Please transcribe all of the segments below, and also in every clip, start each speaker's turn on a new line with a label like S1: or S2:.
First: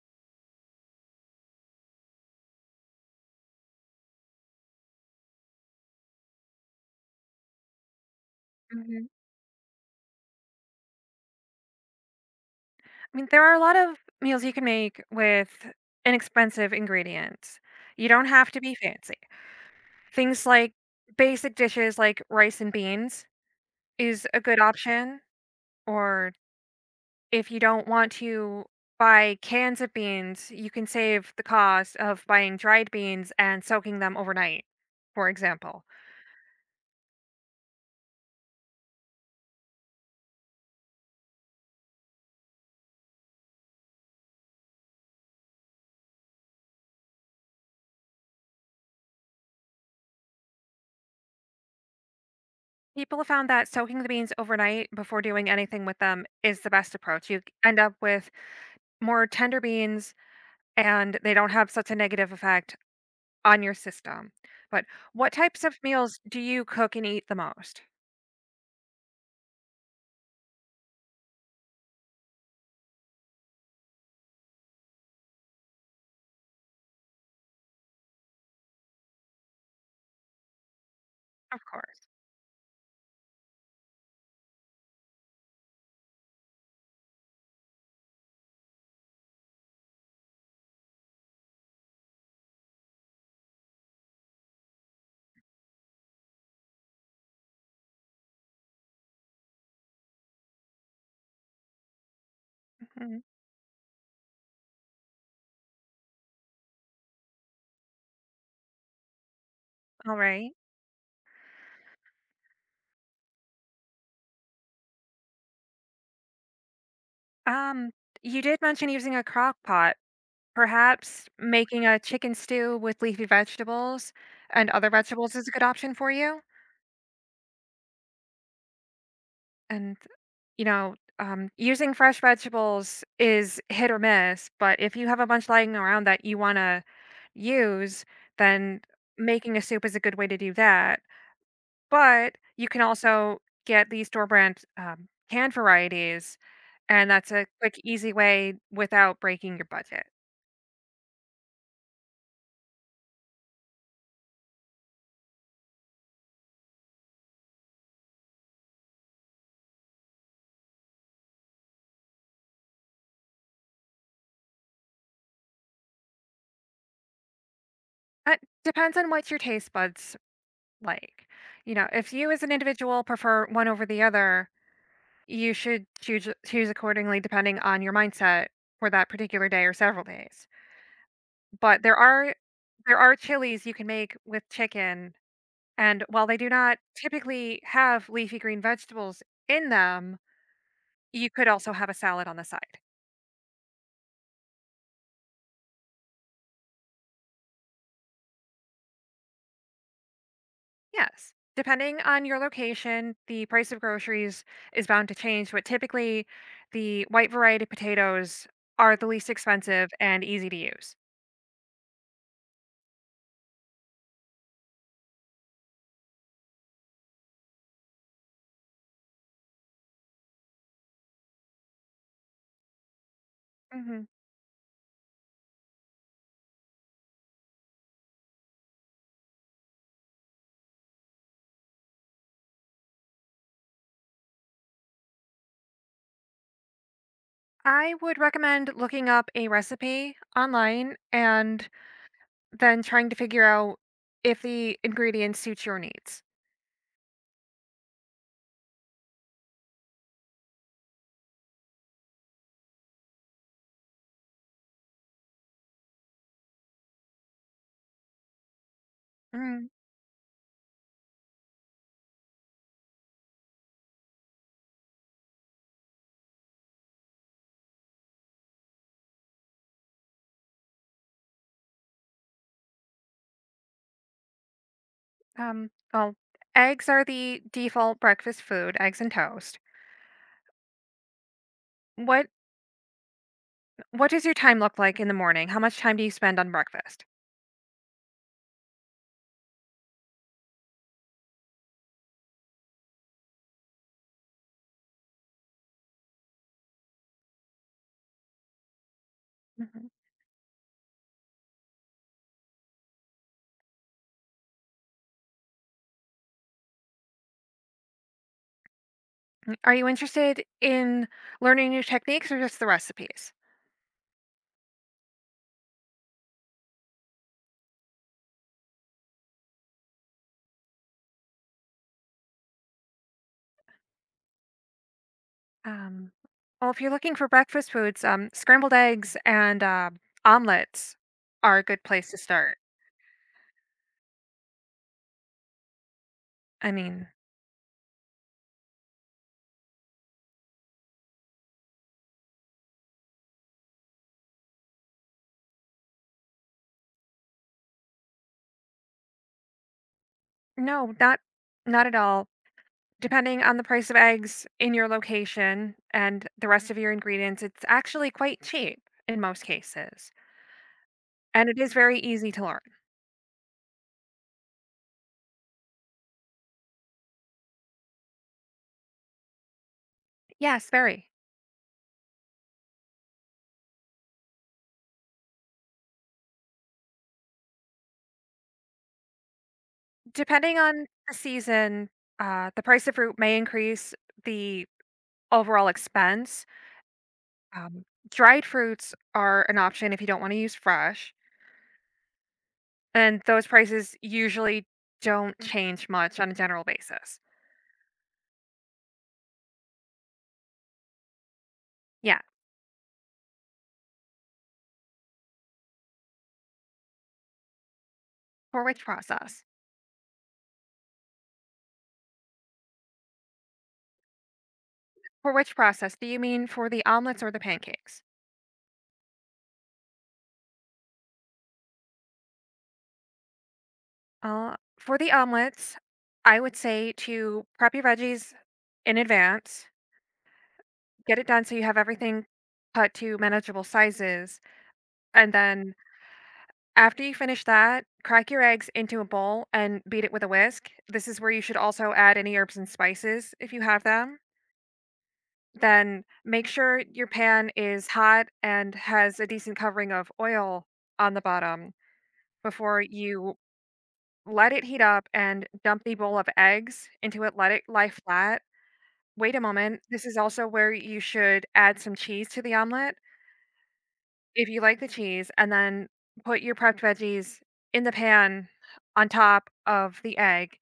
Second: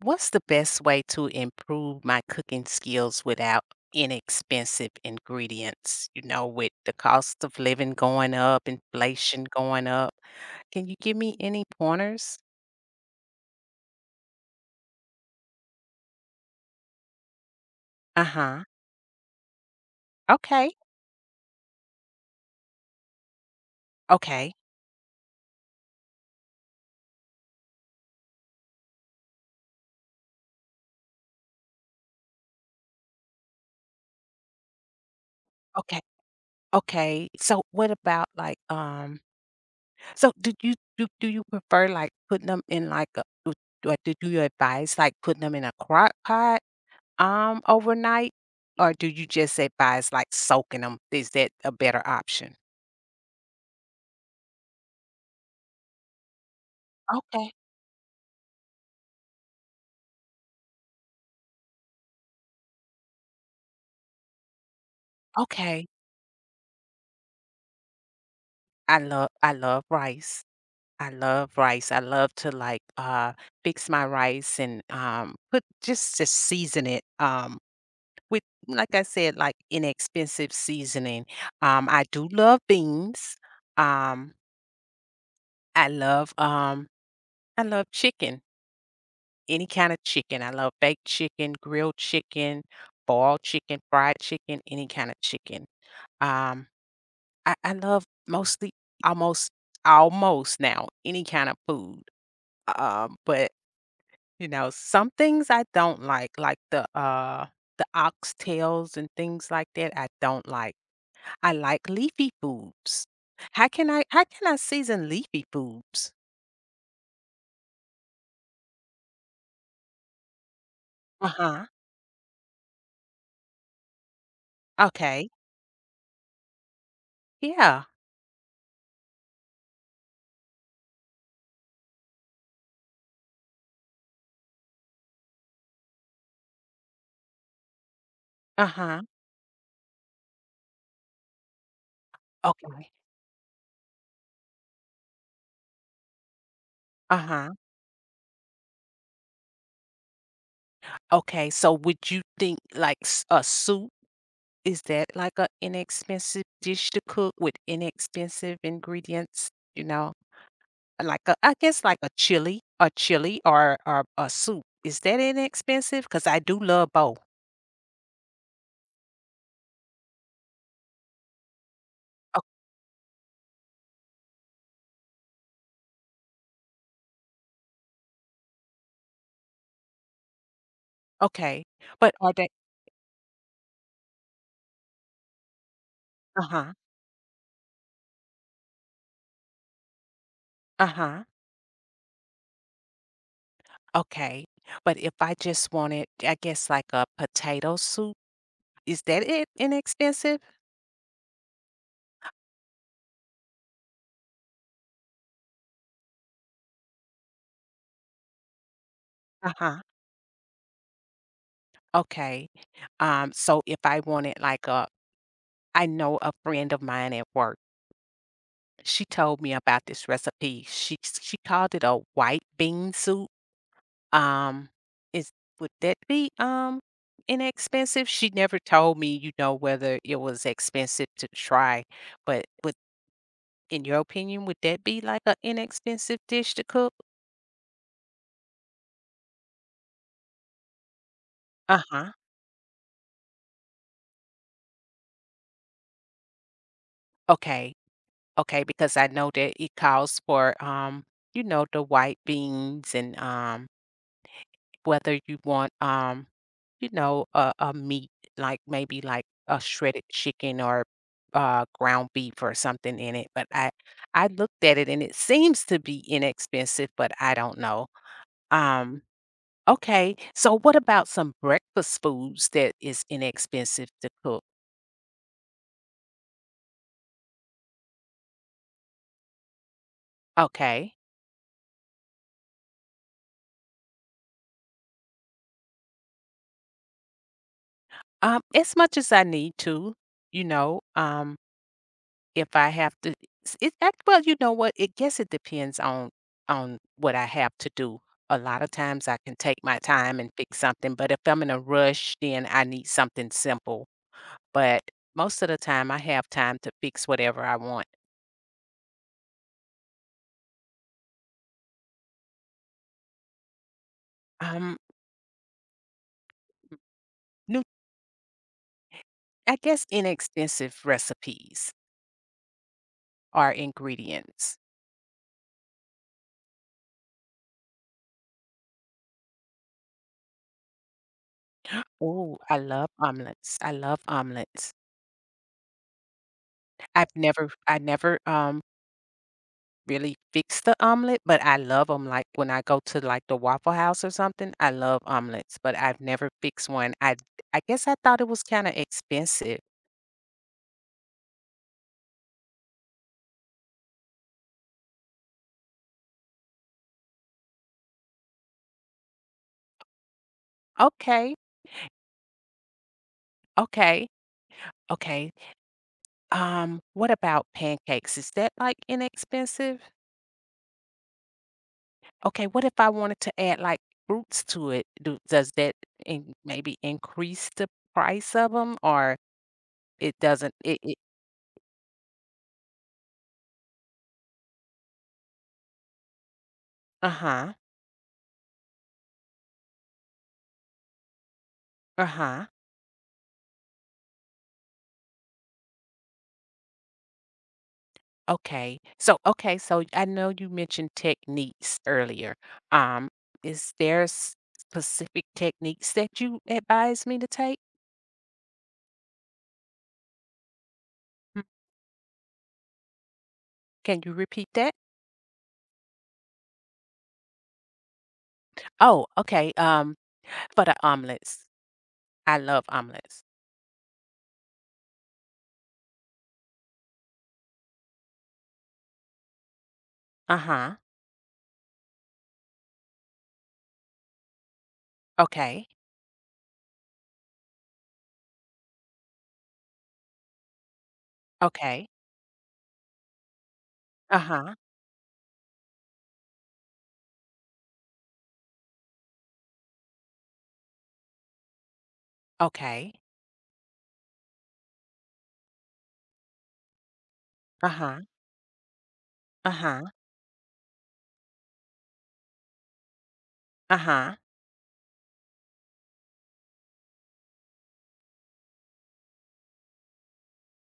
S1: What's the best way to improve my cooking skills without inexpensive ingredients? You know, with the cost of living going up,
S2: Mhm.
S1: inflation going up. Can you give me any pointers?
S2: I mean, there are a lot of meals you can make with inexpensive ingredients. You don't have to
S1: Uh-huh.
S2: be fancy. Things
S1: Okay.
S2: like basic dishes like rice and beans is a
S1: Okay.
S2: good option, or if you don't want to buy cans of beans, you can save the cost of buying dried beans and soaking them overnight, for example.
S1: Okay. Okay. So what about like so do you do you prefer like putting them in like a do you advise like putting them in a crock pot overnight? Or do you just advise like soaking them? Is that a better option?
S2: People have found that soaking the beans overnight before doing anything with them is the best approach. You
S1: Okay,
S2: end up with more tender beans and they don't have such a negative effect on your system. But what types of
S1: okay.
S2: meals do you cook and eat the most?
S1: I love rice. I love rice. I love to, like, fix my rice and, put just season it, with like I said, like, inexpensive seasoning.
S2: Of
S1: I
S2: course.
S1: do love beans. Um, I love, um I love chicken, any kind of chicken. I love baked chicken, grilled chicken, boiled chicken, fried chicken, any kind of chicken. Um I love mostly almost almost now, any kind of food,
S2: Mhm.
S1: but, you know, some things I don't like the oxtails and things like that, I
S2: All
S1: don't
S2: right.
S1: like. I like leafy foods. How can I season leafy foods?
S2: Um, you did mention using a crock pot. Perhaps
S1: Uh-huh.
S2: making a chicken stew with leafy vegetables and other
S1: Okay.
S2: vegetables is a good option for you,
S1: Yeah.
S2: and, you know, using fresh vegetables is hit or miss, but if you have a bunch lying around that you wanna use, then
S1: Uh-huh.
S2: making a soup is a good way to do that, but you can
S1: Okay.
S2: also get these store brand, canned varieties, and that's a
S1: Uh-huh.
S2: quick, easy way without breaking your budget.
S1: Okay, so would you think like s a soup? Is that like an inexpensive dish to cook with inexpensive ingredients? You know, like a I guess like a chili or a soup. Is that inexpensive? Cause I do love both.
S2: It depends on what your taste buds like, you know, if you
S1: O
S2: as an individual prefer one over the other, you should choose accordingly depending on your mindset for that particular day or several days.
S1: okay,
S2: But there
S1: but are
S2: are
S1: they?
S2: there are chilies you can make with chicken, and while they do
S1: Uh-huh,
S2: not typically have leafy green vegetables in them,
S1: uh-huh,
S2: you could also have a salad on the side.
S1: okay, but if I just wanted, I guess, like a potato soup, is that it inexpensive?
S2: Yes. Depending on your location, the price of groceries is bound to change, but typically the white variety potatoes are the least
S1: Uh-huh,
S2: expensive and easy to use.
S1: okay, so if I wanted like a I know a friend of mine at work. She told me about this recipe. She called it a white bean soup.
S2: Mhm.
S1: Um, is would that be inexpensive? She never told me, you know, whether it was expensive to try, but would in your opinion, would that be like an inexpensive dish to cook?
S2: I would recommend looking up a recipe online and
S1: Uh-huh.
S2: then trying to figure out if the ingredients suit your needs.
S1: Okay. Okay, because I know that it calls for you know, the white beans and whether you want, you know, a meat, like maybe like a
S2: Mm.
S1: shredded chicken or ground beef or something in it. I looked at it and it seems to be inexpensive, but I don't know. Um, okay. So what about some breakfast foods that is inexpensive to cook?
S2: Well, eggs are the default breakfast food, eggs and toast.
S1: Okay.
S2: What what does your time look like in the morning? How much time do you spend on breakfast?
S1: As much as I need to, you know, if I have to s it act well, you know what? It guess it depends on what I have to do. A lot of times, I can take my
S2: Mhm.
S1: time and fix something, but if I'm in a rush, then I need something simple. But most of the time, I have time to fix whatever I want.
S2: Are you interested in learning new techniques or just the recipes?
S1: Um, new I guess inexpensive recipes or ingredients.
S2: Um, well, if you're looking for breakfast foods, scrambled eggs and omelets are a good place to
S1: Oh, I
S2: start.
S1: love omelets. I love omelets.
S2: I mean,
S1: I never, really fix the omelet, but I love them. Like, when I go to, like, the Waffle House or something, I love omelets, but I've never fixed one. I guess I thought it was kinda expensive.
S2: no, not not at all. Depending on the price of eggs in your location and the rest of your ingredients, it's actually quite cheap in most cases,
S1: Okay,
S2: and it is very easy to learn.
S1: okay, okay. What about pancakes? Is that, like, inexpensive?
S2: Yes, very.
S1: Okay, what if I wanted to add, like, fruits to it? Do does that in maybe increase the price of them, or it doesn't
S2: Depending
S1: it
S2: on
S1: it
S2: the season, the price of fruit may increase the overall expense.
S1: Uh-huh,
S2: Um, Dried fruits are an option if you don't want to use fresh,
S1: uh-huh.
S2: and those prices usually don't change much on a general basis.
S1: Okay. So, okay, so I know you mentioned techniques
S2: Yeah,
S1: earlier. Um, is there specific techniques that you advise me to take?
S2: for which process?
S1: Mm, can you repeat that?
S2: For which process? Do you mean for the omelets or the pancakes?
S1: Oh, okay. For the omelets. I love omelets.
S2: For the omelets, I would say to prep your veggies in advance,
S1: Uh-huh.
S2: get it done so you have everything cut to manageable sizes. And
S1: Okay.
S2: then after you finish that, crack your eggs into a bowl and beat it with a whisk. This is where you should
S1: Okay.
S2: also add any herbs and spices if you have them.
S1: Uh-huh.
S2: Then make sure your pan is hot and has a decent covering of oil on the bottom before
S1: Okay.
S2: you let it heat up and dump the bowl of eggs into it, let it lie
S1: Uh-huh.
S2: flat. Wait a moment,
S1: Uh-huh.
S2: this is also where you should add some cheese to the omelet,
S1: Uh-huh.
S2: if you like the cheese, and then put your prepped veggies in the pan on top of the egg,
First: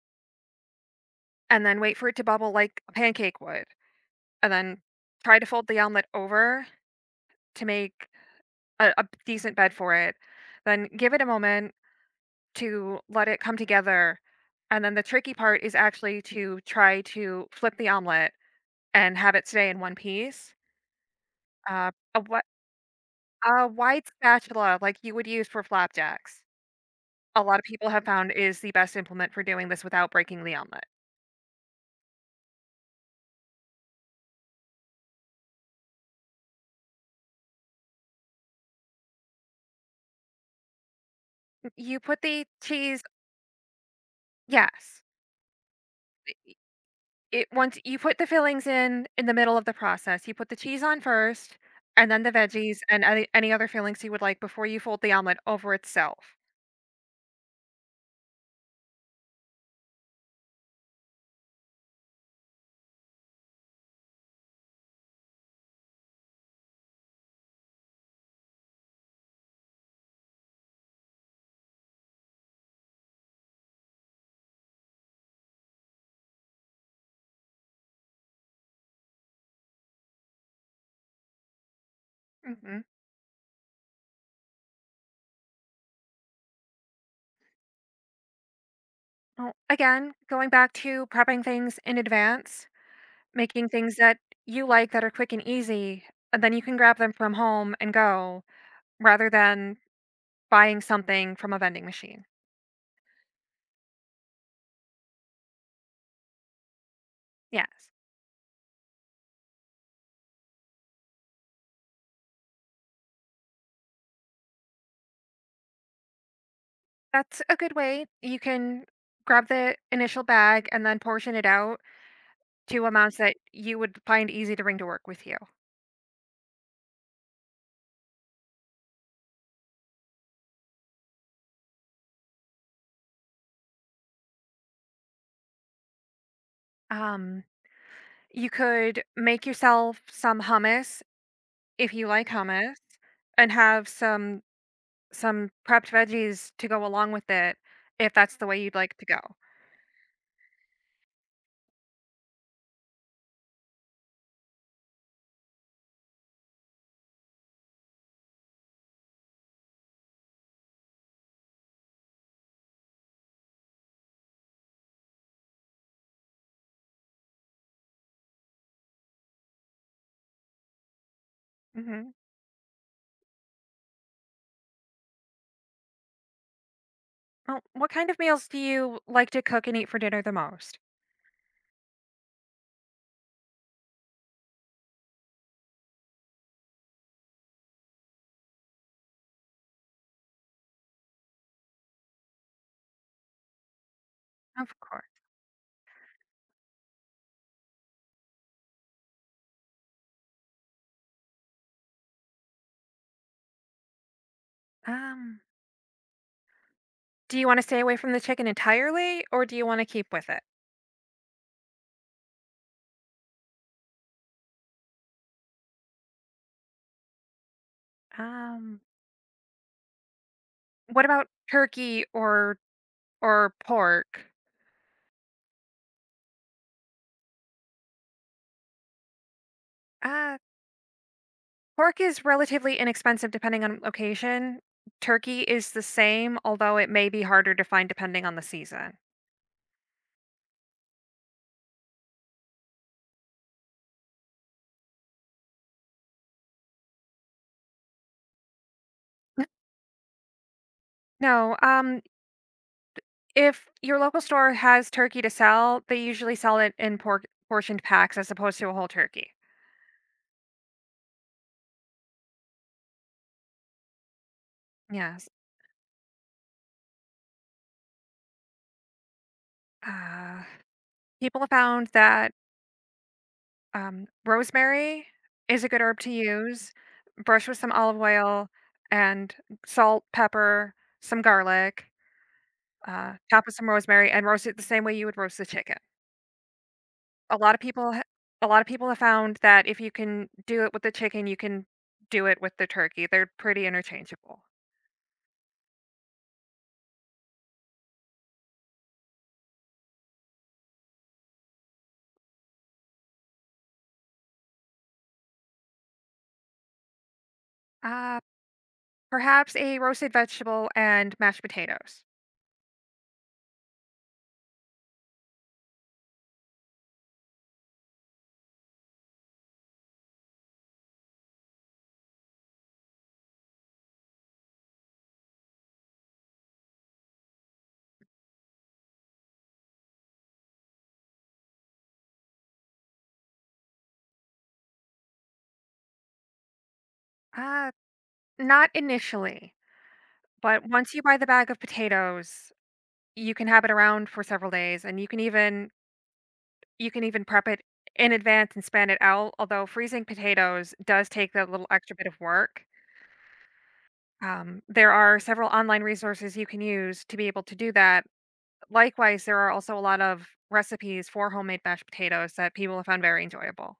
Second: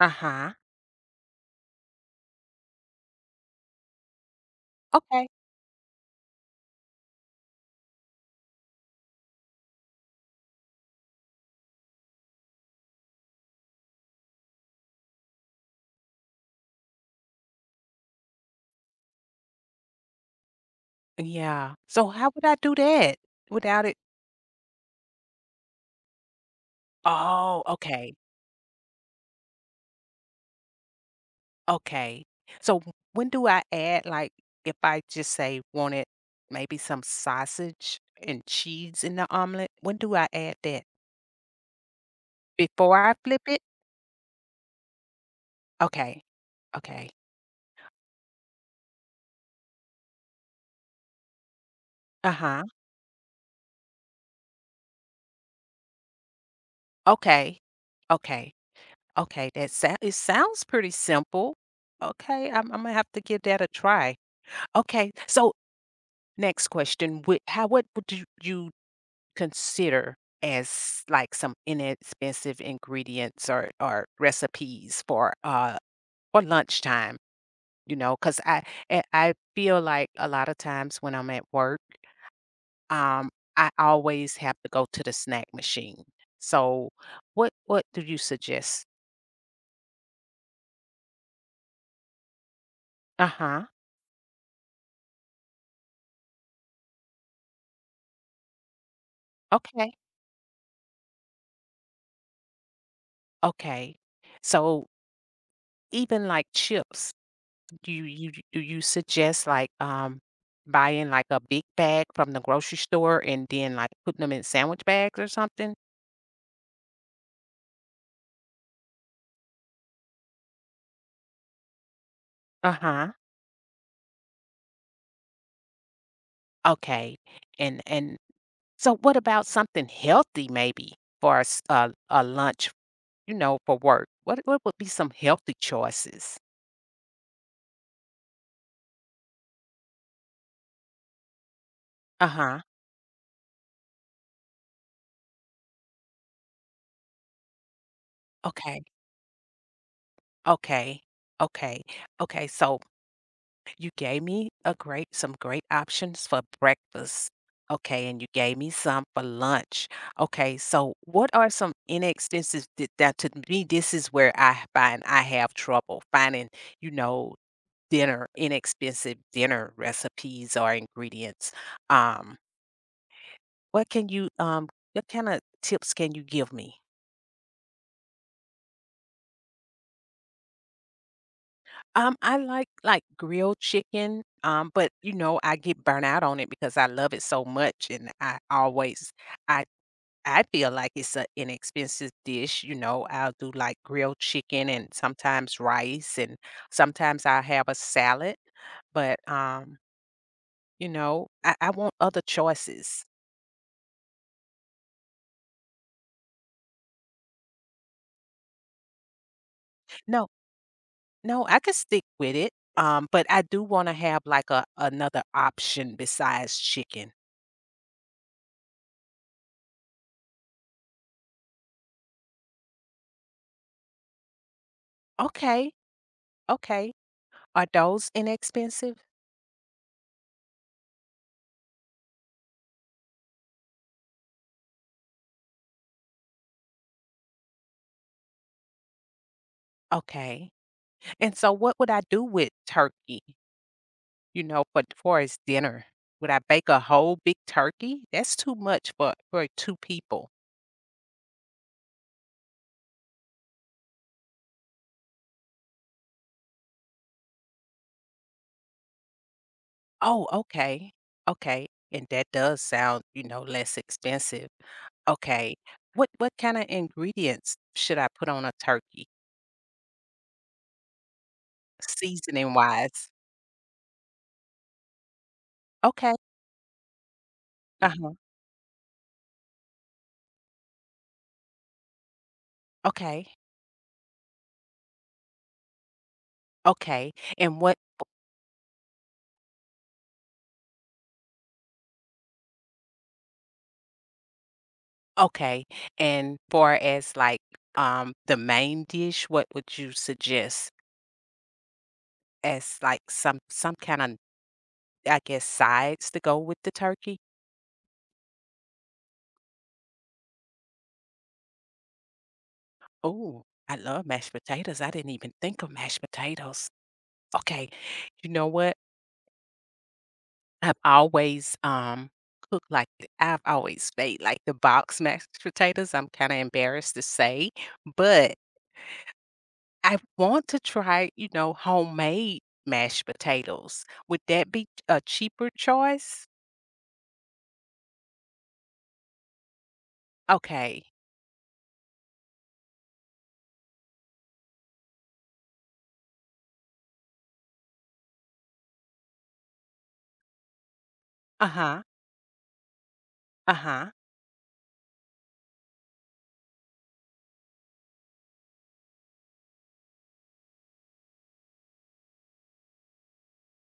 S1: Uh-huh.
S2: and then wait for it to bubble like a pancake would, and then
S1: Okay.
S2: try to fold the omelet over to make a decent bed for it. Then give it a moment to let it come together, and then the tricky part is actually to try to flip the omelet and have it stay in one piece.
S1: Yeah.
S2: Uh,
S1: So
S2: a
S1: how
S2: whi
S1: would I do that
S2: a
S1: without it?
S2: wide spatula like you would use for flapjacks. A lot
S1: Oh,
S2: of people have
S1: okay.
S2: found is the best implement for doing this without breaking the omelet.
S1: Okay. So when do I add, like, if I just say wanted maybe some sausage and cheese in the omelet, when do I add that?
S2: You put the cheese
S1: Before I flip it?
S2: yes.
S1: Okay.
S2: I
S1: Okay.
S2: it Once you put the fillings in the middle of the process. You put the cheese on first, and then the
S1: Uh-huh.
S2: veggies and any other fillings you would like before you fold the omelet over itself.
S1: Okay. Okay. Okay. That sound it sounds pretty simple. Okay, I'm Imma have to give that a try. Okay, so next question, would how what would you consider as like some inexpensive ingredients or recipes for lunchtime, you know, because I feel like a lot of times when I'm at work,
S2: Mhm.
S1: um, I always have to go to the snack machine. So what do you suggest?
S2: Well, again, going back to prepping things in advance,
S1: Uh-huh.
S2: making things that you like that are quick and easy, and then you can grab them from home and go rather than
S1: Okay.
S2: buying something from a vending machine.
S1: Okay. So even like chips.
S2: Yeah,
S1: Do you suggest, like, buying, like, a big bag from the grocery store and then, like, putting them in sandwich bags or something?
S2: that's a good way. You can grab the initial bag and then portion it out to
S1: Uh-huh,
S2: amounts that you would find easy to bring to work with you.
S1: okay, and so what about something healthy maybe for a lunch, you know, for work? What would be some healthy choices?
S2: Um, you could make yourself some hummus if you like
S1: Uh-huh,
S2: hummus and have some prepped veggies to go along with it, if that's the way you'd
S1: okay,
S2: like to go.
S1: okay, okay, okay, so you gave me a great some great options for breakfast. Okay, and you gave me some for lunch. Okay, so what are some inexpensive that to me this is where I find I have trouble finding, you know, dinner inexpensive dinner recipes or ingredients.
S2: Mhm.
S1: Um, what can you what kind of tips can you give me?
S2: Well, what kind of meals do you like to cook and eat for dinner the most?
S1: I like grilled chicken, but you know, I get burnt out on it because I love it so much and I always I I feel like it's an inexpensive dish, you know, I'll do, like, grilled chicken
S2: Of
S1: and
S2: course.
S1: sometimes rice, and sometimes I'll have a salad, but, you know, I want other choices.
S2: Um, do you wanna stay away from the chicken entirely, or do you wanna keep
S1: No,
S2: with it?
S1: no, I could stick with it, but I do wanna have, like, a another option besides chicken.
S2: Um, what about turkey or pork?
S1: Okay, okay. Are those inexpensive?
S2: Uh, Pork is relatively inexpensive depending on location. Turkey is the same, although it may be harder to find depending on the season.
S1: Okay, and so what would I do with turkey? You know, for as dinner, would I bake a whole big turkey? That's too much for 2 people.
S2: No, if your local store has turkey to sell, they usually sell it in portioned packs as opposed to a whole turkey.
S1: Oh, okay. Okay, and that does sound, you know, less expensive.
S2: Yes.
S1: Okay, what kinda ingredients should I put on a turkey,
S2: Uh, People have found that
S1: seasoning-wise?
S2: rosemary is a good herb to
S1: Okay,
S2: use. Brush with some olive
S1: uh-huh,
S2: oil and salt, pepper, some garlic.
S1: okay,
S2: Top with some rosemary and roast it the same way you would roast the chicken.
S1: okay,
S2: A lot
S1: and
S2: of
S1: what
S2: people, ha- a lot of people have found that if you can do it with the chicken, you can do it with the turkey. They're pretty interchangeable.
S1: okay, and far as, like, the main dish, what would you suggest as, like, some kinda I guess, sides to go with the turkey.
S2: Uh, Perhaps a roasted vegetable and mashed potatoes.
S1: Oh, I love mashed potatoes. I didn't even think of mashed potatoes. Okay, you know what? I've always, cooked like th I've always made, like, the box mashed potatoes, I'm kinda embarrassed to say, but I want to try, you know, homemade mashed potatoes. Would that be a cheaper choice?
S2: Uh, Not initially, but
S1: Okay.
S2: once you buy the bag of potatoes, you can have it around for several days and you can even prep it in advance and span it out, although freezing potatoes does take that little
S1: Uh-huh,
S2: extra bit of work.
S1: uh-huh.
S2: There are several online resources you can use to be able to do that. Likewise, there are also a lot of recipes for homemade mashed potatoes that people have found very enjoyable.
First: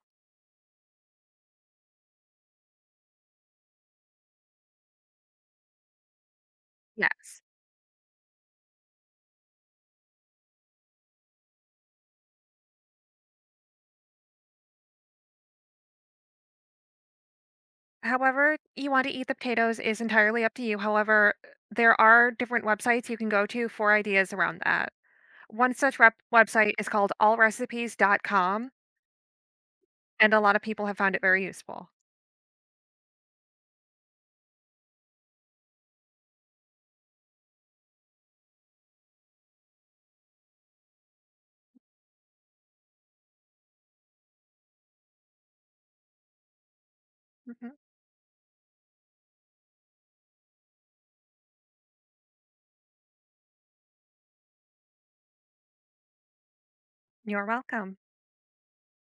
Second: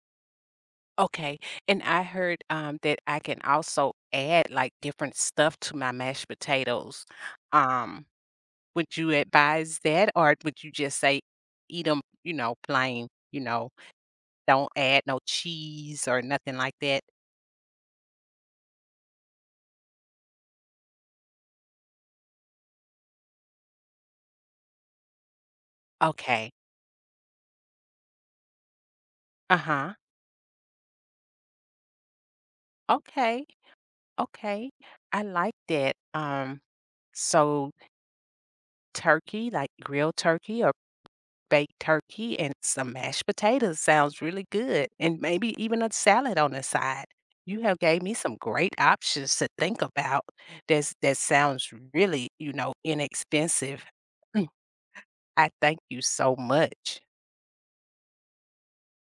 S1: Okay, and I heard, that I can also add, like, different stuff to my mashed potatoes.
S2: Yes.
S1: Um, would you advise that, or would you just say, eat them? You know, plain, you know, don't add no cheese or nothing like that?
S2: However you want to eat the potatoes is entirely up to you, however, there are different websites you can go to for ideas around that. One such rep
S1: Okay.
S2: website is called allrecipes.com,
S1: Uh-huh.
S2: and a lot of people have found it very useful.
S1: Okay, okay. I like that. So turkey, like grilled turkey or baked turkey and some mashed potatoes sounds really good, and maybe even a salad on the side. You
S2: Mhm.
S1: have gave me some great options to think about. That sounds really, you know, inexpensive. I thank you so much.
S2: You're welcome.